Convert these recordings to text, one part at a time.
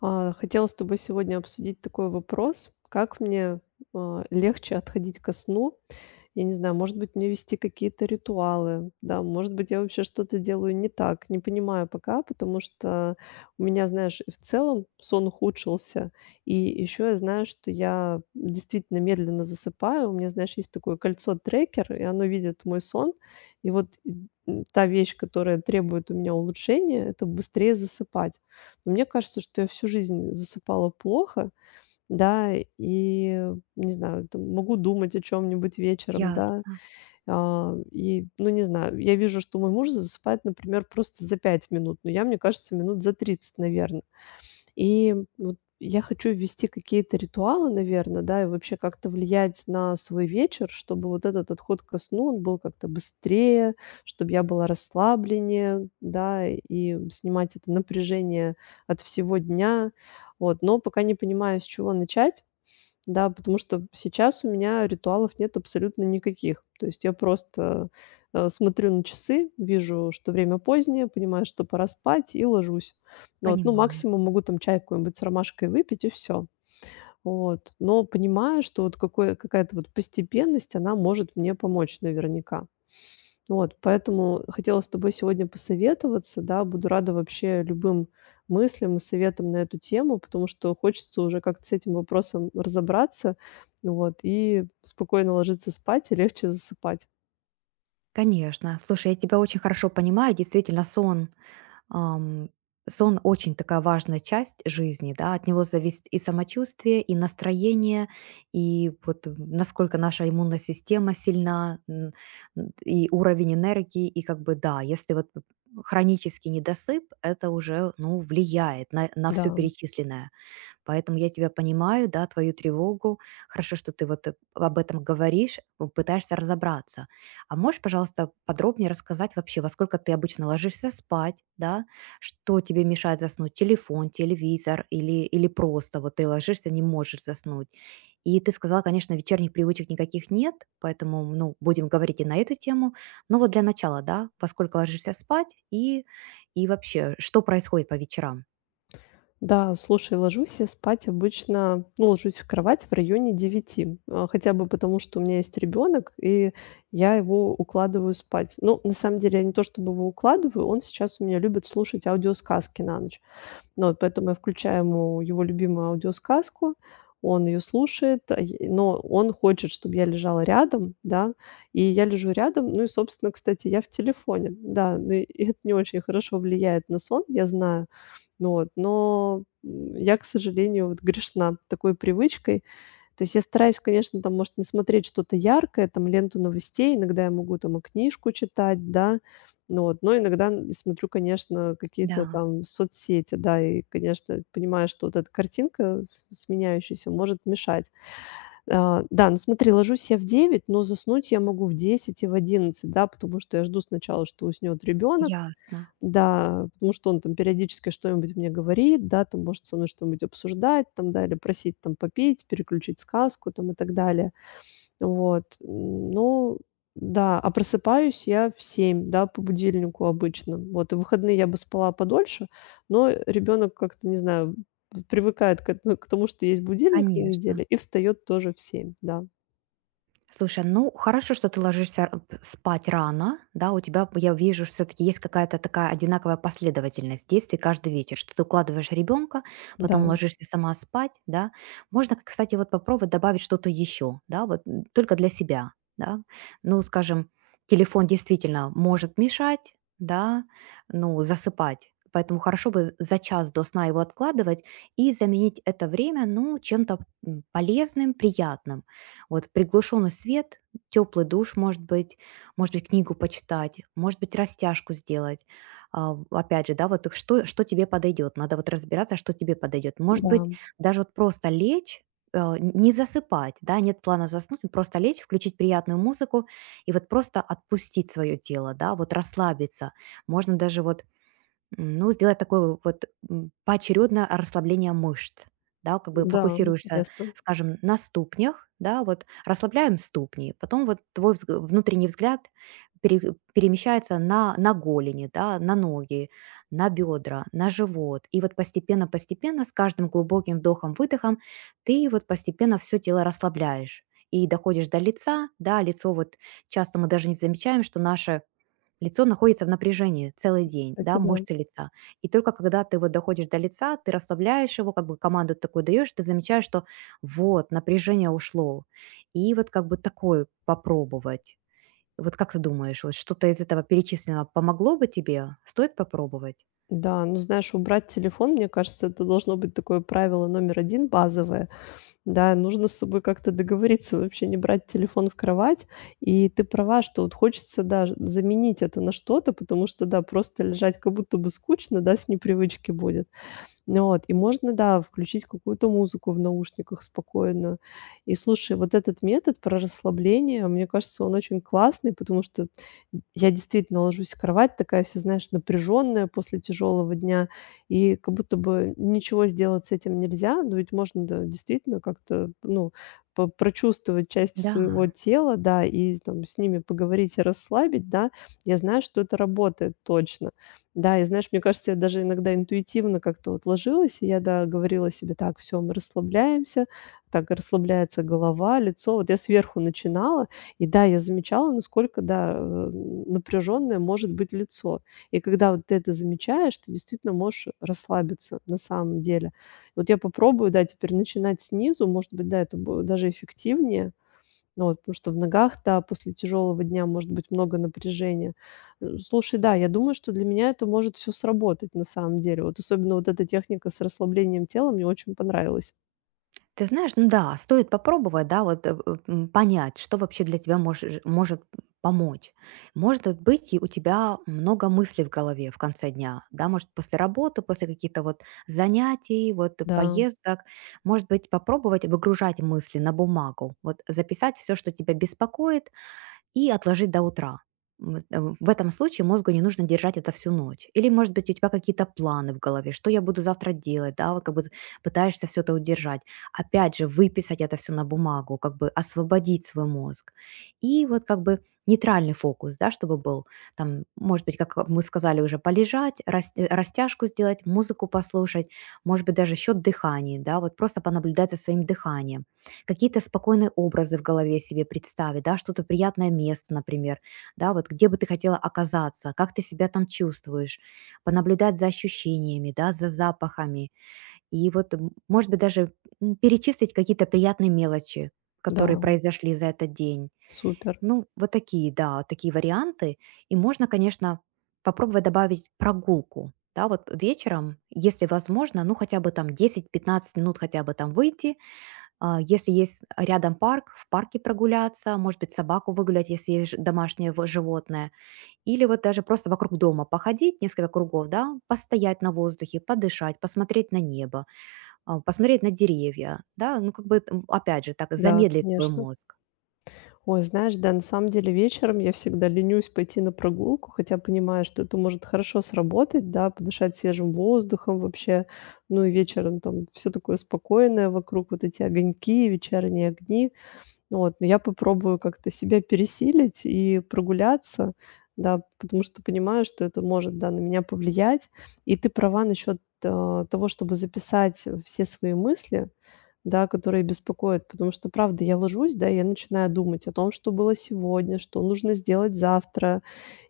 Хотела с тобой сегодня обсудить такой вопрос, как мне легче отходить ко сну. Я не знаю, может быть, мне вести какие-то ритуалы, да, может быть, я вообще что-то делаю не так, не понимаю пока, потому что у меня, знаешь, и в целом сон ухудшился, и еще я знаю, что я действительно медленно засыпаю, у меня, знаешь, есть такое кольцо-трекер, и оно видит мой сон, и вот та вещь, которая требует у меня улучшения, это быстрее засыпать. Мне кажется, что я всю жизнь засыпала плохо, да, и, не знаю, там могу думать о чем нибудь вечером, да. Ясно, И, ну, не знаю, я вижу, что мой муж засыпает, например, просто за 5 минут, но я, мне кажется, минут за 30, наверное. И вот я хочу ввести какие-то ритуалы, наверное, да, и вообще как-то влиять на свой вечер, чтобы вот этот отход ко сну, он был как-то быстрее, чтобы я была расслабленнее, да, и снимать это напряжение от всего дня. Вот, но пока не понимаю, с чего начать. Да, потому что сейчас у меня ритуалов нет абсолютно никаких. То есть я просто, смотрю на часы, вижу, что время позднее, понимаю, что пора спать, и ложусь. Ну вот, ну, понимаю. максимум могу там чай какой-нибудь с ромашкой выпить, и все. Вот, но понимаю, что вот какое какая-то вот постепенность, она может мне помочь наверняка. Вот, поэтому хотела с тобой сегодня посоветоваться, да. Буду рада вообще любым мыслям и советам на эту тему, потому что хочется уже как-то с этим вопросом разобраться, вот, и спокойно ложиться спать и легче засыпать. Конечно. Слушай, я тебя очень хорошо понимаю. Действительно, сон, ам, сон очень такая важная часть жизни, да, от него зависит и самочувствие, и настроение, и вот насколько наша иммунная система сильна, и уровень энергии, и как бы да, если вот хронический недосып, это уже, ну, влияет на Да. все перечисленное. Поэтому я тебя понимаю, да, твою тревогу. Хорошо, что ты вот об этом говоришь, пытаешься разобраться. А можешь, пожалуйста, подробнее рассказать вообще, во сколько ты обычно ложишься спать, да? Что тебе мешает заснуть? Телефон, телевизор или просто вот ты ложишься, не можешь заснуть? И ты сказала, конечно, вечерних привычек никаких нет, поэтому, ну, будем говорить и на эту тему. Но вот для начала, да, во сколько ложишься спать, и вообще, что происходит по вечерам? Да, слушай, ложусь я спать обычно, ну, ложусь в кровать в районе 9, хотя бы потому, что у меня есть ребенок, и я его укладываю спать. Ну, на самом деле, я не то чтобы его укладываю, он сейчас у меня любит слушать аудиосказки на ночь. Ну вот поэтому я включаю ему его любимую аудиосказку, он ее слушает, а я но он хочет, чтобы я лежала рядом, да, и я лежу рядом. Ну и, собственно, кстати, я в телефоне, да, ну и это не очень хорошо влияет на сон, я знаю. Ну вот, но, я, к сожалению, вот грешна такой привычкой. То есть я стараюсь, конечно, там, может, не смотреть что-то яркое, там, ленту новостей. Иногда я могу там и книжку читать, да. Ну вот, но иногда н смотрю, конечно, какие-то Да, там соцсети, да, и, конечно, понимаю, что вот эта картинка с сменяющаяся может мешать. Да, ну смотри, ложусь я в 9, но заснуть я могу в 10 и в 11, да, потому что я жду сначала, что уснет ребенок. ясно. Да, потому что он там периодически что-нибудь мне говорит, да, там может со мной что-нибудь обсуждать, там, да, или просить там попеть, переключить сказку там и так далее. Вот, ну да, а просыпаюсь я в 7, да, по будильнику обычно. Вот, и в выходные я бы спала подольше, но ребенок как-то, не знаю, п привыкает к тому, что есть будильник на Конечно. неделе, и встает тоже в 7. Да, Слушай, ну хорошо, что ты ложишься р п спать рано, да, у тебя, я вижу, все таки есть какая-то такая одинаковая последовательность действий каждый вечер, что ты укладываешь ребенка, да, потом ложишься сама спать, да. Можно, кстати, вот попробовать добавить что-то еще, да, вот, только для себя, да. Ну, скажем, телефон действительно может мешать, да, ну, засыпать, поэтому хорошо бы за час до сна его откладывать и заменить это время, ну, чем-то, полезным, приятным. Вот приглушенный свет, теплый душ, может быть, книгу почитать, может быть, растяжку сделать. А, опять же, да, вот так что, что тебе подойдет. Надо вот разбираться, что тебе подойдет. Может быть, да, даже вот просто лечь, не засыпать, да, нет плана заснуть, просто лечь, включить приятную музыку и вот просто отпустить свое тело, да, вот расслабиться. Можно даже сделать такое вот, поочередное расслабление мышц. Да, как бы да, фокусируешься, интересно. скажем, на ступнях, да, вот расслабляем ступни, потом вот твой взг внутренний взгляд перемещается на голени, да, на ноги, на бедра, на живот. И вот постепенно-постепенно, с каждым глубоким вдохом-выдохом ты вот постепенно все тело расслабляешь и доходишь до лица. Да, лицо вот часто мы даже не замечаем, что наше лицо находится в напряжении целый день, Кстати, да, да. мышцы лица. И только когда ты вот доходишь до лица, ты расслабляешь его, как бы команду такую даешь, ты замечаешь, что вот, напряжение ушло. И вот как бы такое попробовать. Вот как ты думаешь, вот что-то из этого перечисленного помогло бы тебе? Стоит попробовать? Да, ну, знаешь, убрать телефон, мне кажется, это должно быть такое правило номер один базовое. Да, нужно с собой как-то договориться, вообще не брать телефон в кровать. И ты права, что вот хочется, да, заменить это на что-то, потому что, да, просто лежать как будто бы скучно, да, с непривычки будет. Ну вот, и можно, да, включить какую-то музыку в наушниках спокойно. И слушай, вот этот метод про расслабление, мне кажется, он очень классный, потому что я действительно ложусь в кровать такая вся, знаешь, напряженная после тяжелого дня, и как будто бы ничего сделать с этим нельзя, но ведь можно, да, действительно как-то, ну, прочувствовать части Да. своего тела, да, и там с ними поговорить и расслабить, да, я знаю, что это работает точно. Да, и знаешь, мне кажется, я даже иногда интуитивно как-то вот ложилась, и я, да, говорила себе: "Так, все, мы расслабляемся". Так расслабляется голова, лицо. Вот я сверху начинала, и да, я замечала, насколько, да, напряженное может быть лицо. И когда вот ты это замечаешь, ты действительно можешь расслабиться на самом деле. Вот я попробую, да, теперь начинать снизу. Может быть, да, это будет даже эффективнее. Ну вот, потому что в ногах, да, после тяжелого дня может быть много напряжения. Слушай, да, я думаю, что для меня это может все сработать на самом деле. Вот особенно вот эта техника с расслаблением тела мне очень понравилась. Ты знаешь, ну да, стоит попробовать, да, вот понять, что вообще для тебя может помочь. Может вот быть, и у тебя много мыслей в голове в конце дня, да, может, после работы, после каких-то вот занятий, вот Да, поездок, может быть, попробовать выгружать мысли на бумагу, вот записать все, что тебя беспокоит, и отложить до утра. В этом случае мозгу не нужно держать это всю ночь. Или, может быть, у тебя какие-то планы в голове, что я буду завтра делать, да, вот как бы пытаешься все это удержать. Опять же, выписать это все на бумагу, как бы освободить свой мозг. И вот как бы нейтральный фокус, да, чтобы был там, может быть, как мы сказали уже, полежать, растяжку сделать, музыку послушать, может быть, даже счет дыхания, да, вот просто понаблюдать за своим дыханием какие-то спокойные образы в голове себе представить, да, что-то приятное место, например, да, вот где бы ты хотела оказаться, как ты себя там чувствуешь, понаблюдать за ощущениями, да, за запахами, и вот, может быть, даже перечислить какие-то приятные мелочи, да, которые произошли за этот день. супер. Ну, вот такие, да, такие варианты. И можно, конечно, попробовать добавить прогулку. Да, вот вечером, если возможно, ну хотя бы там 10-15 минут хотя бы там выйти, а, если есть рядом парк, в парке прогуляться, может быть, собаку выгулять, если есть домашнее животное. Или вот даже просто вокруг дома походить несколько кругов, да, постоять на воздухе, подышать, посмотреть на небо, а, посмотреть на деревья, да, ну как бы, опять же, так Да, замедлить свой конечно. мозг. Ой, знаешь, да, на самом деле вечером я всегда ленюсь пойти на прогулку, хотя понимаю, что это может хорошо сработать, да, подышать свежим воздухом вообще. Ну и вечером там все такое спокойное вокруг, вот эти огоньки, вечерние огни. Ну вот, но я попробую как-то себя пересилить и прогуляться, да, потому что понимаю, что это может, да, на меня повлиять. И ты права насчет, того, чтобы записать все свои мысли, да, которые беспокоят, потому что, правда, я ложусь, да, я начинаю думать о том, что было сегодня, что нужно сделать завтра.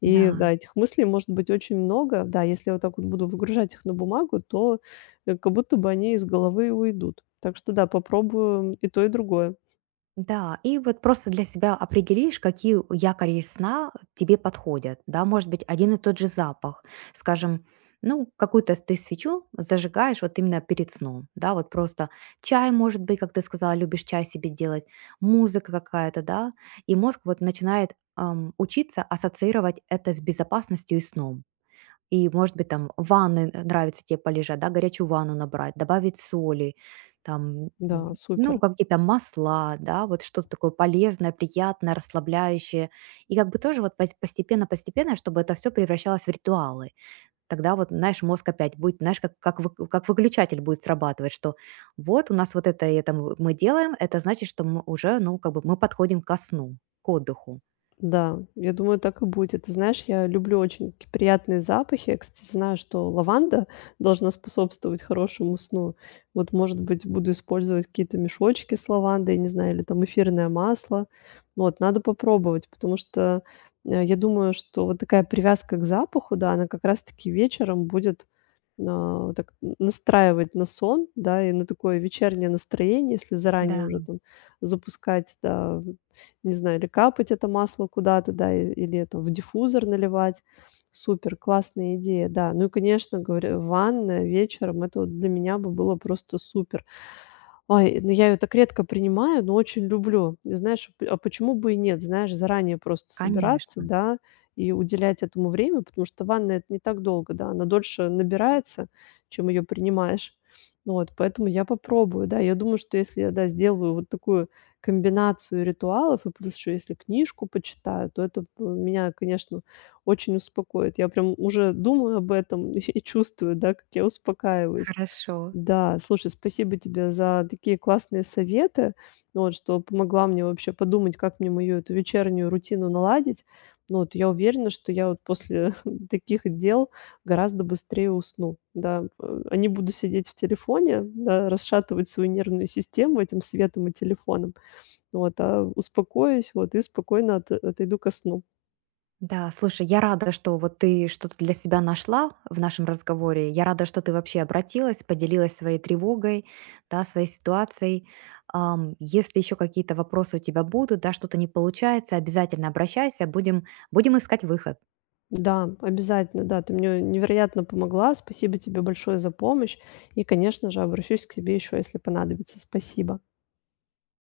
И, Да. да, этих мыслей может быть очень много. Да, если я вот так вот буду выгружать их на бумагу, то, как будто бы они из головы уйдут. Так что да, попробую и то, и другое. Да, и вот просто для себя определишь, какие якори сна тебе подходят. Да, может быть, один и тот же запах. Скажем, ну, какую-то ты свечу зажигаешь вот именно перед сном. Да, вот просто чай, может быть, как ты сказала, любишь чай себе делать, музыка какая-то, да. И мозг вот начинает учиться ассоциировать это с безопасностью и сном. И, может быть, там в нравится тебе полежать, да, горячую ванну набрать, добавить соли, там, Да, ну, супер. какие-то масла, да, вот что-то такое полезное, приятное, расслабляющее. И как бы тоже вот постепенно-постепенно, чтобы это все превращалось в ритуалы. Тогда вот, знаешь, мозг опять будет, знаешь, как, как выключатель будет срабатывать, что вот у нас вот это и это мы делаем, это значит, что мы уже, ну, как бы мы подходим ко сну, к отдыху. Да, я думаю, так и будет. Ты знаешь, я люблю очень такие приятные запахи. Я, кстати, знаю, что лаванда должна способствовать хорошему сну. Вот, может быть, буду использовать какие-то мешочки с лавандой, не знаю, или там эфирное масло. Вот, надо попробовать, потому что я думаю, что вот такая привязка к запаху, да, она как раз-таки вечером будет так настраивать на сон, да, и на такое вечернее настроение, если заранее Да, уже там запускать, да, не знаю, или капать это масло куда-то, да, и или это в диффузор наливать. Супер, классная идея, да. Ну и, конечно, говорю, ванная вечером - это вот для меня бы было просто супер. Ой, ну я ее так редко принимаю, но очень люблю. И знаешь, п а почему бы и нет? Знаешь, заранее просто собираться, конечно. да, и уделять этому время, потому что ванна - это не так долго, да, она дольше набирается, чем ее принимаешь. Ну вот, поэтому я попробую, да. Я думаю, что если я, да, сделаю вот такую комбинацию ритуалов и плюс еще если книжку почитаю, то это п меня, конечно, очень успокоит. Я прям уже думаю об этом и чувствую, да, как я успокаиваюсь. Хорошо. Да, слушай, спасибо тебе за такие классные советы, ну вот, что помогла мне вообще подумать, как мне мою эту вечернюю рутину наладить. Ну вот, я уверена, что я вот после таких дел гораздо быстрее усну, да, а не буду сидеть в телефоне, да, расшатывать свою нервную систему этим светом и телефоном, ну вот, а успокоюсь, вот, и спокойно от отойду ко сну. Да, слушай, я рада, что вот ты что-то для себя нашла в нашем разговоре. Я рада, что ты вообще обратилась, поделилась своей тревогой, да, своей ситуацией. Если еще какие-то вопросы у тебя будут, да, что-то не получается, обязательно обращайся, будем искать выход. Да, обязательно, да, ты мне невероятно помогла. Спасибо тебе большое за помощь. И, конечно же, обращусь к тебе еще, если понадобится. Спасибо.